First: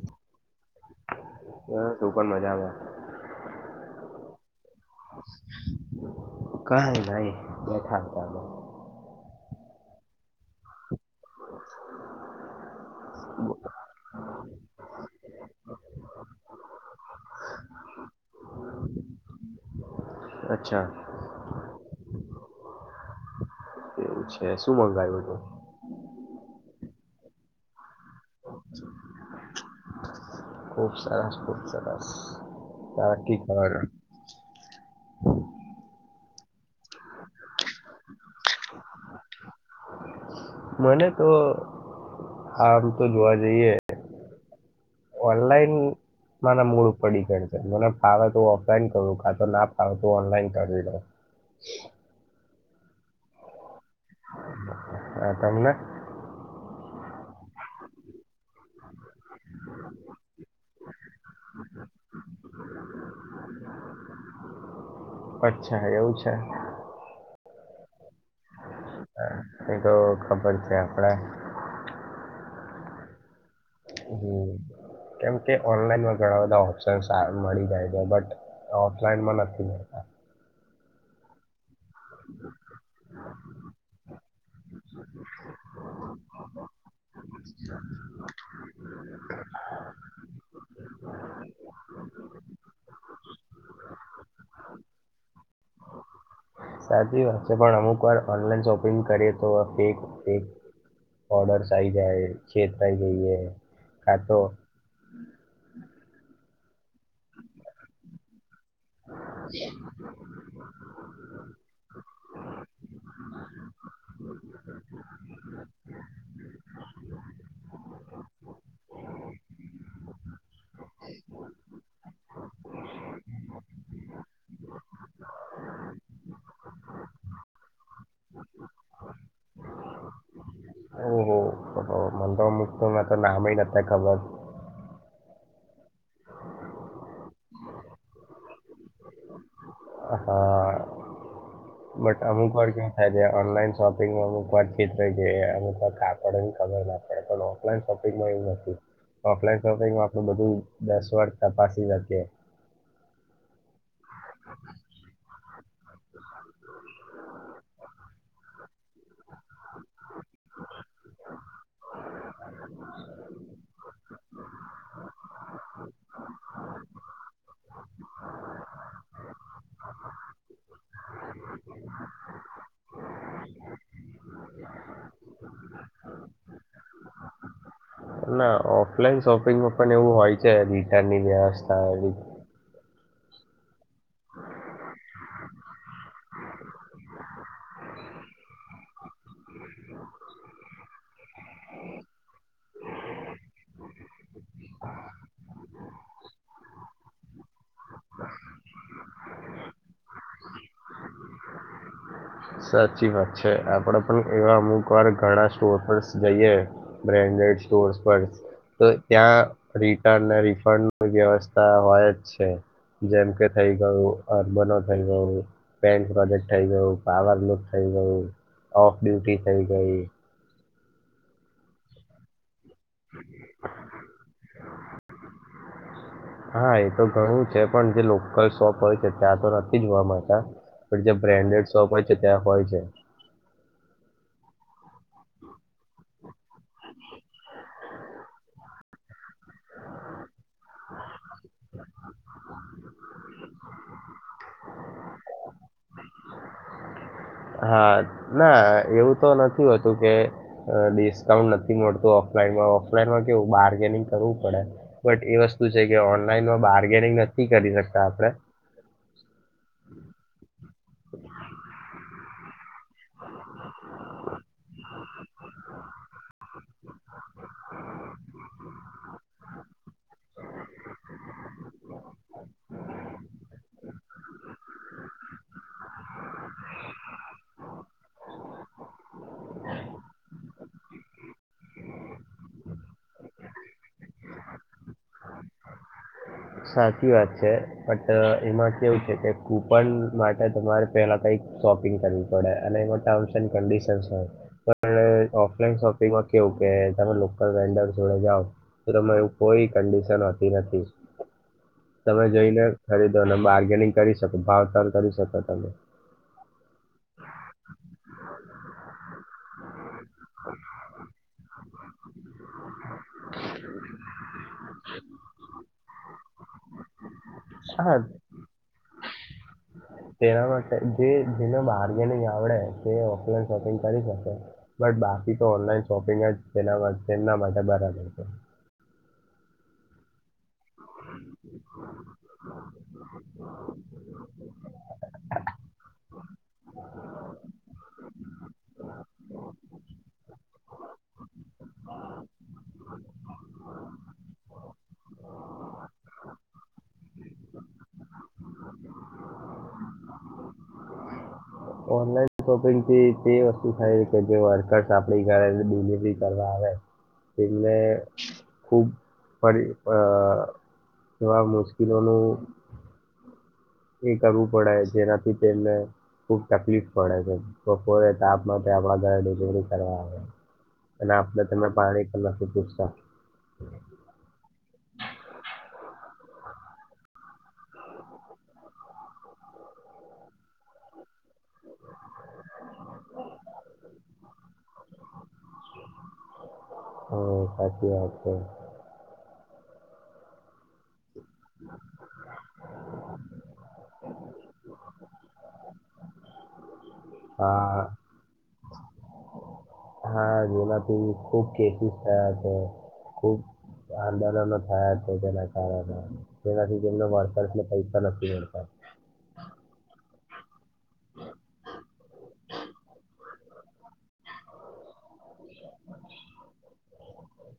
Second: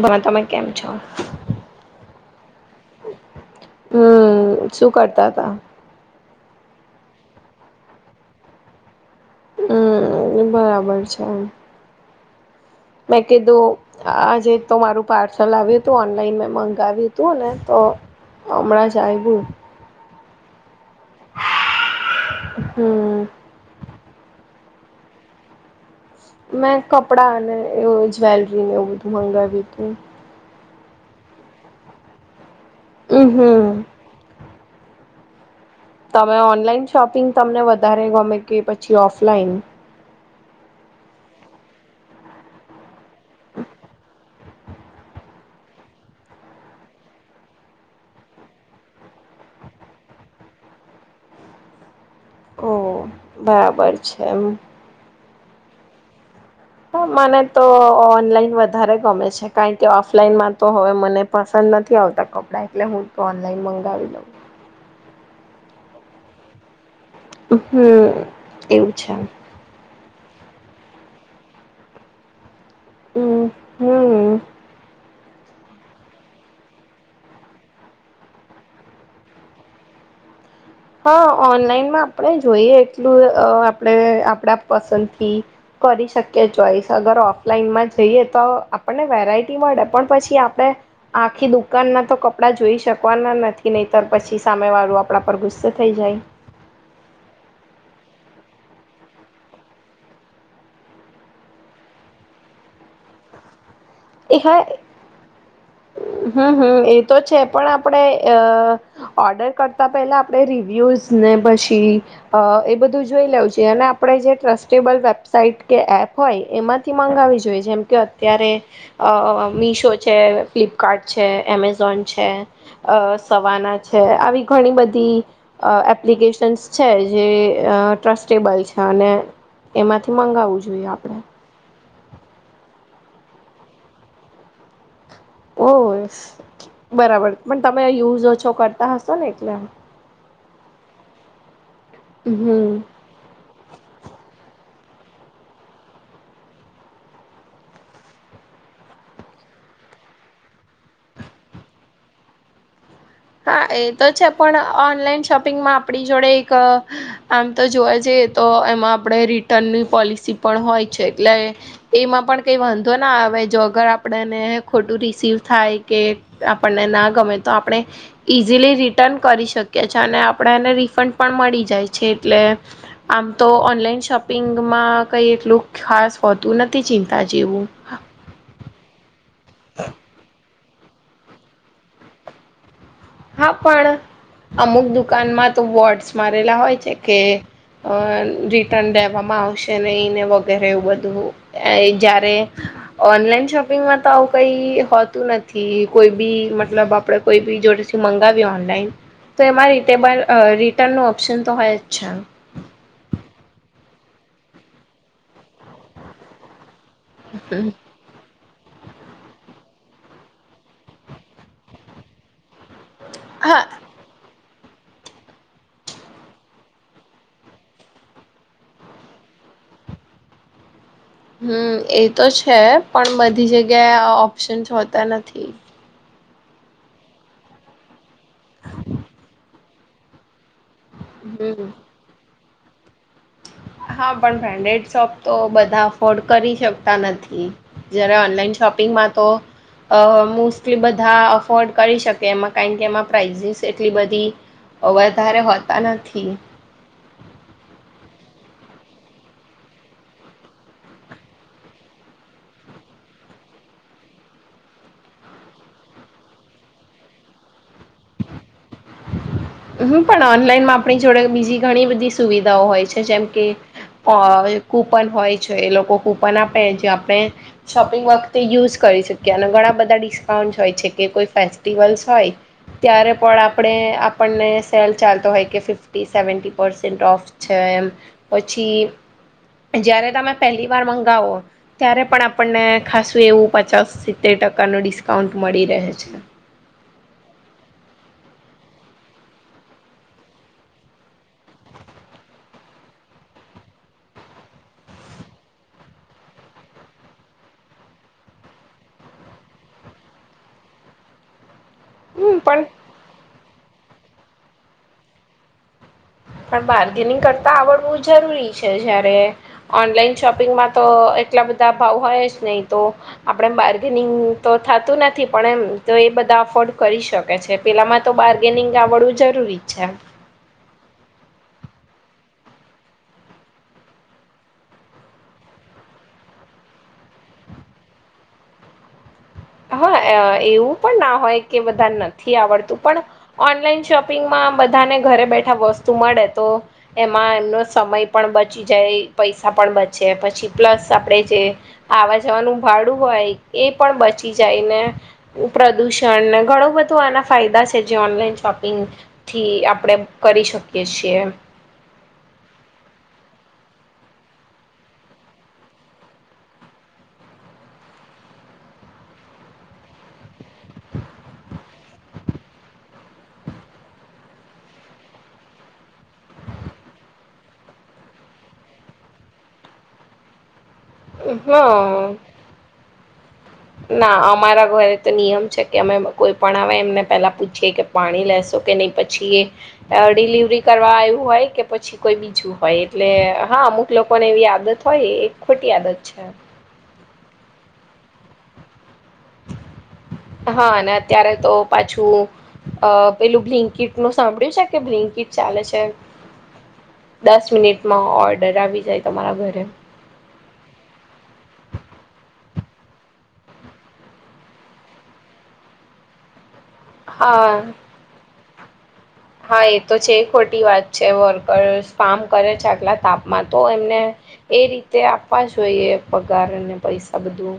પણ તમે કેમ છો. બસ હું પણ મજામાં હમ શું કરતા હતા. કઈનઈ ભાઈ બેઠા હતા. હમ બરાબર છે એમ. મેં કીધું આજે તો મારું પાર્સલ આવ્યું હતું. તું ઓનલાઈન મેં મંગાવ્યું હતું ને તો હમણાં જ આવ્યું. અચ્છા. હમ એવું છે શું મંગાયું હતું. મેં કપડા અને એ જ્વેલરીને એવું બધું મંગાવ્યું તું. ખૂબ સરસ ખૂબ સરસ તાકી હમ પણ હમ તમે ઓનલાઈન શોપિંગ તમને વધારે ગમે કે પછી ઓફલાઈન. મને તો આમ તો જોવા જઈએ ઓનલાઈન મને મૂળ ઉપર ડિપેન્ડ કર મને ફાવે તો ઓફલાઈન કરું કા તો ના ફાવે તો ઓનલાઈન કરી દે હ ઓ બરાબર છે એમ હ તમને? મને તો ઓનલાઈન વધારે ગમે છે કારણ કે ઓફલાઈનમાં તો હવે મને પસંદ નથી આવતા કપડા એટલે, હું તો ઓનલાઈન મંગાવી દઉં અચ્છા એવું છે. હમ એવું છે. હા, એ તો ખબર છે આપણા હમ. હમ. કેમ કે ઓનલાઈનમાં ઘણા બધા ઓપ્શન મળી જાય છે બટ ઓફલાઈન માં નથી. હા. ઓનલાઈનમાં આપણે જોઈએ એટલું આપણે આપડા પસંદથી કરી શકે ચોઈસ અગર ઓફલાઈનમાં જઈએ તો આપને વેરાયટી પણ પછી આપણે આખી દુકાન ના તો કપડા જોઈ શકવાના નથી નહીંતર પછી સામે વાળું આપણા પર ગુસ્સા થઈ જાય. સાચી વાત છે પણ અમુક વાર ઓનલાઈન શોપિંગ કરીએ તો ફેક ફેક બોર્ડર સાઇઝ હૈ ખેત પ ગઈ હ એ હા હમ હમ એ તો છે, પણ આપણે અ ઓર્ડર કરતા પેલા આપણે રિવ્યુઝ ને પછી એ બધું જોઈ લેવ છે આપણે જે ટ્રસ્ટેબલ વેબસાઇટ કે એપ હોય એમાં થી મંગાવી જોઈએ, જેમ કે અત્યારે અ મીશો છે, ફ્લિપકાર્ટ છે, એમેઝોન છે, અ સવાના છે આવી ઘણી બધી એપ્લિકેશન્સ છે, જે ટ્રસ્ટેબલ છે અને એમાંથી મંગાવવું જોઈએ આપણે. મ મુસ્ તો નામ નથી ખબર ઓ બરાબર, પણ તમે યુઝો ઓછો કર હા. બટ અમુક વાર હમ કેવું થાય છે ઓનલાઈન શોપિંગ અમુક વાર [unintelligible] અમ આપણે ખબર આપડે પણ ઓનલાઈન શોપિંગ માં એ નથી ઓફલાઈન શોપિંગમાં આપણું બધું ડેશબોર્ડ તપાસી શકીએ. હા. એ તો છે પણ ઓનલાઈન શોપિંગમાં આપણી જોડે એક આમ તો જોવા જઈએ તો એમાં આપણે રિટર્નની પોલિસી પણ હોય છે એટલે એમાં પણ કંઈ વાંધો ના આવે જો અગર આપણને ખોટું રિસીવ થાય કે આપણને ના ગમે તો આપણે ઈઝીલી રિટર્ન કરી શકીએ છી અને આપણે એને રિફંડ પણ મળી જાય છે એટલે આમ તો ઓનલાઈન શોપિંગમાં કંઈ એટલું ખાસ હોતું નથી ચિંતા જેવું. ના ઓફલાઈન શોપિંગમાં પણ એવું હોય છે રિટનની વ્યવસ્થા એ હા પણ અમુક દુકાનમાં તો બોર્ડ્સ મારેલા હોય છે કે અ રિટર્ન લેવામાં આવશે ને એને વગેરે એવું બધું જ્યારે ઓનલાઈન શોપિંગમાં તો આવ કઈ હોતું નથી કોઈ બી મતલબ આપડે કોઈ બી જોડે મંગાવ્યું ઓનલાઈન તો એમાં રિટેબલ રિટર્નનો ઓપ્શન તો હોય જ છે. સાચી વાત છે આપડે પણ એવા અમુક વાર ઘણા સ્ટોર પર જઈએ બ્રાન્ડેડ સ્ટોર્સ પર તો ત્યાં રિટર્ન ને રિફંડ વ્યવસ્થા હોય જ છે. જેમ કે હા થઈ ગયું અર્બનો થઇ ગયું‌ પે પ્રોજેક્ટ થઇ ગયું પાવર લુક થઈ ગયું‌ ઓફ ડ્યુટી થઈ ગઈ હમ એ તો છે પણ બધી જગ્યાએ ઓપ્શન્સ હોતા નથી. હા એ તો ઘણું છે પણ જે લોકલ શોપ હોય છે ત્યાં તો નથી જોવા મળતા પણ જ્યાં હમ બ્રાન્ડેડ શોપ હોય છે ત્યાં હોય છે. હા પણ બ્રાન્ડેડ શોપ તો બધા અફોર્ડ કરી શકતા નથી. જયારે ઓનલાઈન શોપિંગમાં તો અ એટલી બધા અફોર્ડ કરી શકે એમાં કારણ કે એમાં પ્રાઇઝિસ એટલી બધી વધારે હોતા નથી. હા ના એવું તો નથી હોતું કે ડિસ્કાઉન્ટ નથી મળતું ઓ ઓનમાં ઓફલાઈનમાં કેવું બાર્ગેનિંગ કરવું પડે બટ એ વસ્તુ છે કે ઓનલાઈનમાં બારગેનિંગ ન કરી શકતા આપણે હમ પણ ઓનલાઈન માં આપણી જોડે બીજી ઘણી બધી સુવિધાઓ હોય છે. જેમ કે અ કુપન હોય છે એ લોકો કુપન આપે જે આપણે શોપિંગ વખતે યુઝ કરી શક્યા અને ઘણા બધા ડિસ્કાઉન્ટ હોય છે કે કોઈ ફેસ્ટિવલસ હોય. ત્યારે પણ આ ને આપણને સેલ ચાલતો હોય કે ફિફી સેવીન્ટ ઓફ છે એ પછી તે જયારે તમે પહેલી વાર મંગાવો ત્યારે પણ આપણને ખાસું એવું પચાસ સીતેર ટકા નુ ડિસ્કાઉન્ટ મળી રહે છે. સાચી વાત છે બટ એમાં કેવું છે કે કુપન માટે તમારે પેલા કઈ- સોપિંગ કરવી પડે અને એ ટર્મ એ કનડીસન સુ આપણે ઓફલાઈન શોપિંગમાં કેવું કે તમે લોકલ વેન્ડર જોડે જાઓ ત એવું કોઈ કંડીશન હોતી નથી. તમે હમ પણ જોઈને ખરીદો અને બાર્ગેનિંગ કરી શકો ભાવતલ કરી શકો તમે પણ બાર્ગેનિંગ કરતા આવડવું જરૂરી છે જયારે ઓનલાઈન શોપિંગમાં તો એટલા બધા ભાવ હોય જ નહીં તો આપણે બાર્ગેનિંગ તો થતું નથી પણ એમ તો એ બધા અફોર્ડ કરી શ કે છે હા પેલામાં તો બાર્ગેનિંગ આવડવું જરૂરી છે તેવા માટે તે જેને બાર્ગેનિંગ આવડે તે ઓફલાઈન શોપિંગ કરી શકે બટ બાકી તો ઓનલાઈન શો શપિંગ તેના તેમના માટે બરાબર છે. હા એવું પણ ના હોય કે બધા નથી આવડતું પણ ઓનલાઈન શોપિંગમાં બધાને ઘરે બેઠા વસ્તુ તું મળે તો એમાં એમનો સમય પણ બચી જાય પૈસા પણ બચે પછી પ્લસ આપે જે આવા જવાનું ભાડું હોય એ પણ બચે જાયને પ્રદુષણને ઘણું થી આપણે કરી શકીએ છીએ ઓનલાઈન શોપિંગ થી તે વસ્તુ થાય કે જે વર્કર્સ આપડી ઘરે ડિલિવરી કરવા આવે એમને ખુબ ફરી એવા મુશ્કેલનું એ કરવું પડે જેનાથી તેમને ખુબ તકલીફ પડે છે બપોરે તાપમાં આપણા ઘરે ડિલિવરી કરવા આવે અને આપણે હ તમે પાણી પણ નથી પૂછતા ના અમારા ઘરે તો નિયમ છે કે અમે કોઈ પણ આવે એમને પેલા પૂછીએ કે પાણી લેશો કે નહી પછી એ ડિલિવરી કરવા આવ્યું હોય કે પછી કોઈ બીજું હોય એટલે હા અમુક લોકોને એવી આદત હોય એક ખોટી આદત છે હમ હમ હા ના ત્યારે તો પાછું પેલું બ્લિંકિટ નું સાંભળ્યું છે ને બ્લિંકિટ ચાલે છે દસ હા મિનિટમાં ઓર્ડર આવી જાય તમારા ઘરે હા જેમાંથી ખુબ કેસીસ થયા છે ખુબ આંદોલનો થયા હતા તેના કારણે તેનાથી તેમના વર્કર્સ હા ને પૈસા નથી મળ્યા હા એ તો છે એ ખોટી વાત છે વર્કર્સ કામ કરે છે આટલા તાપમાં તો એમને એ રીતે આપવા જોઈએ પગાર અને પૈસા બધું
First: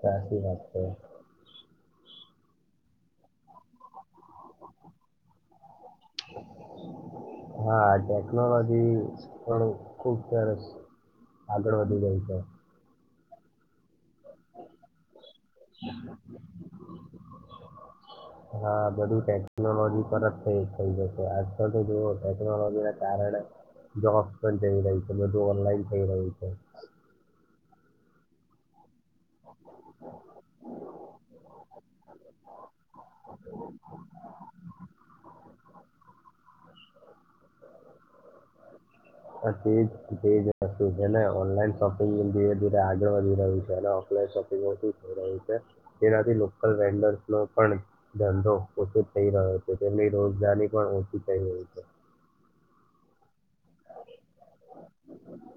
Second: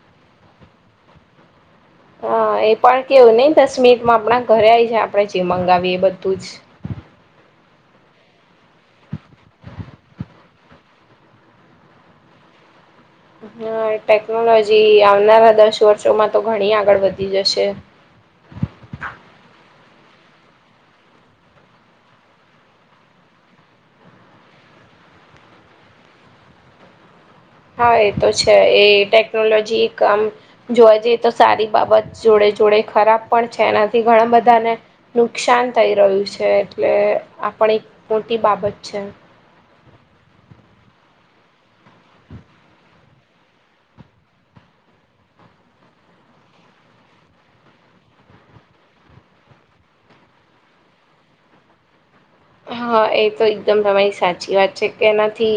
સાચી વાત છે હા એ પણ કેવું નઈ દસ મિનિટમાં આપણા ઘરે આવી આપડે જીવ મંગાવીએ બધું જ હા ટેકનોલોજી પણ ખુબ સરસ આગળ વધી જાય છે હા ટેકનોલોજી આવનારા દસ વર્ષોમાં તો ઘણી આગળ વધી જશે હા બધું તરત થઈ થઈ જશે આજકાલ તો જુઓ ટેકનોલોજી ના કારણે જોબ્સ પણ જઈ રહી છે બધું ઓનલાઈન થઈ રહ્યું છે હા એ તો છે એ ટેકનોલોજી આમ જોવા જઈએ તો સારી બાબત જોડે જોડે ખરાબ પણ છે એનાથી ઘણા બધાને નુકસાન થઈ રહ્યું છે એટલે આ એક મોટી બાબત છે હ તે જસ્તુ છે ને ઓનલાઈન શોપિંગ ધીરે ધીરે આગળ વધી રહ્યું છે છે તેનાથી લોકલ વેન્ડર્સ નો પણ ધંધો ઓછો થઈ રહ્યો છે તેમની રોજગારી પણ ઓછી થઈ રહી છે હા એ તો એકદમ તમારી સાચી વાત છે કે એનાથી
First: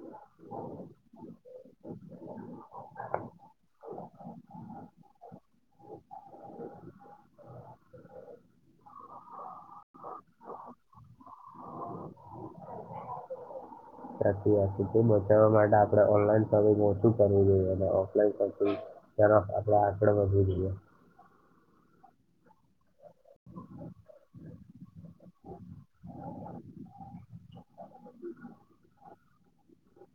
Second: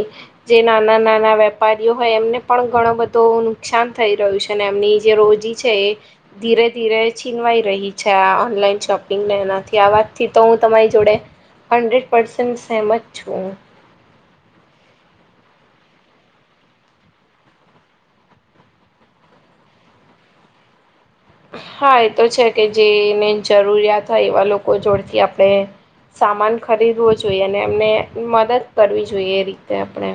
જે નાના નાના વેપારી હોય એમને પણ ઘણું બધો નુકસાન થઈ રહ્યું છે અને એમની જે રોજી છે એ ધીરે ધીરે છીનવાઈ રહી છે આ ઓનલાઈન શોપિંગને એનાથી આ વાત થી તો હું તમારી જોડે હન્ડ્રેડ પરસેેન્ટ સેહમત છું પ્રકિયાથી તે બચાવવા માટે આપણે ઓનલાનછું કરવું જોઈએ અને ઓફલાઈન શોપિંગ તરફ આપણે આગડ વધવુ જોઈએ હા એ તો છે કે જેને જરૂરિયાત હોય એવા લોકો જોડથી આપણે સામાન ખરીદવો જોઈએ અને એમને મદદ કરવી જોઈએ એ રીતે આપણે.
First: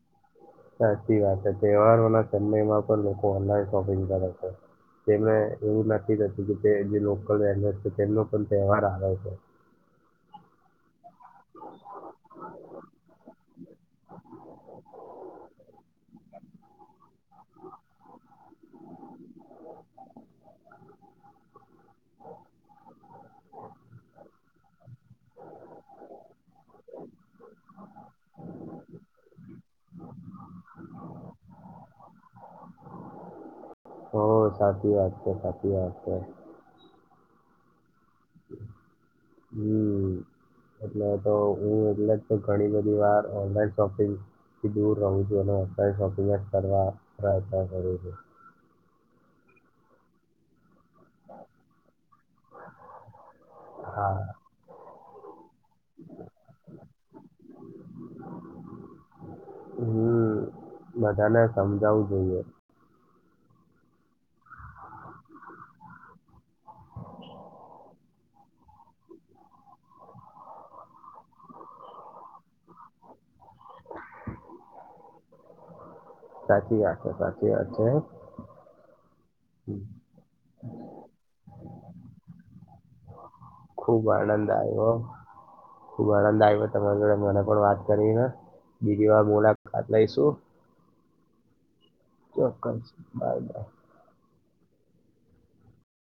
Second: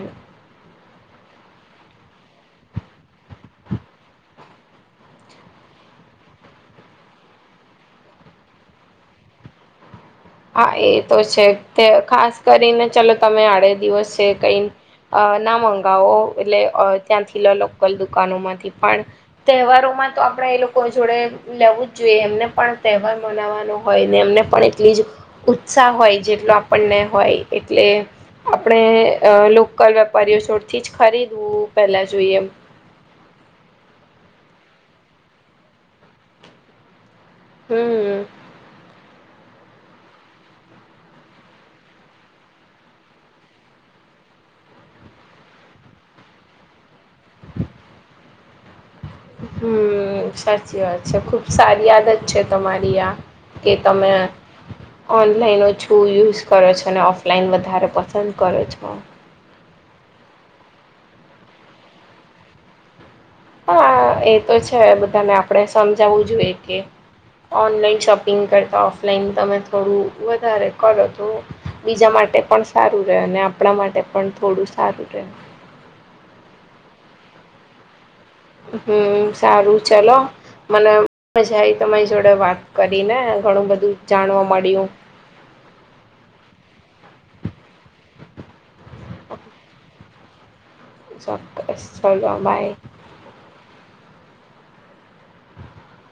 સાચી વાત છે તહેવારોના ચન્મયમાં પણ લોકો ઓનલાઈન શોપિંગ કરે છે. તે એવું નક્કી થતું કે તે જે લોકલ વન છે તેમનો પણ તહેવાર આવે છે. [inaudible] હા એ તો છે તે ખાસ કરીને ચલોો તમે આડે દિવસ છે કઈ અ ના મગાવો એટલે ત્યાંથી લો લોકલ દુકાનો માંથી પણ તહેવારો તો આપણેે એ લોકો જોડે લેવું જ જોઈએ એમને પણ તહેવાર મનાવવાનો હોય ને એમને પણ એટલી જ ઉત્સાહ હોય જેટલો આપણને હોય એટલે આપણે લોકલ વેપારી છોડ થી જ ખરીદવું પેલા જોઈએમ [inaudible] સાચી વાત છે સાચી વાત છે. હમ્મ. હમ્મ. એટલે તો હું એટલે જ ઘણી બધી વાર ઓનલાઈન શોપિંગ થી દૂર રું છું અને અત્યારે શોપિંગ જ કરવા પ્રયન કરું છું. હમ્મ સા અચ છે ખૂબ સારી આદત છે તમારી આ કે તમે હા ઓન ઓનલાઈનો છું યુઝ કરો છો અને ઓફલાઈન વધારે પસંદ કરો છો. હમ્મ બધાને સમજાવું જોઈએ. હા એ તો છે બધાને આપણે સમજાવું જોઈએ કે ઓનલાઈન શોપિંગ કરતા ઓફલાઈન તમે થોડું વધારે કરો તો બીજા માટે પણ સારું રહે અને આપણા માટે પણ થોડું સારું રહે. સાચી વાત છે સાચી વાત છે. હમ્મ સારું ચલો. મને મજા આવી તમારી જોડે વાત કરીને ઘણું બધું ખુબ જાણવા આનંદ મળ્યું આવ્યો ખુબ આનંદ આવ્યો તમારી મને પણ વાત કરીને બીજી વાર મુલાકાત લઈશું. [inaudible] બાય ચોક્કસ બાય બાય.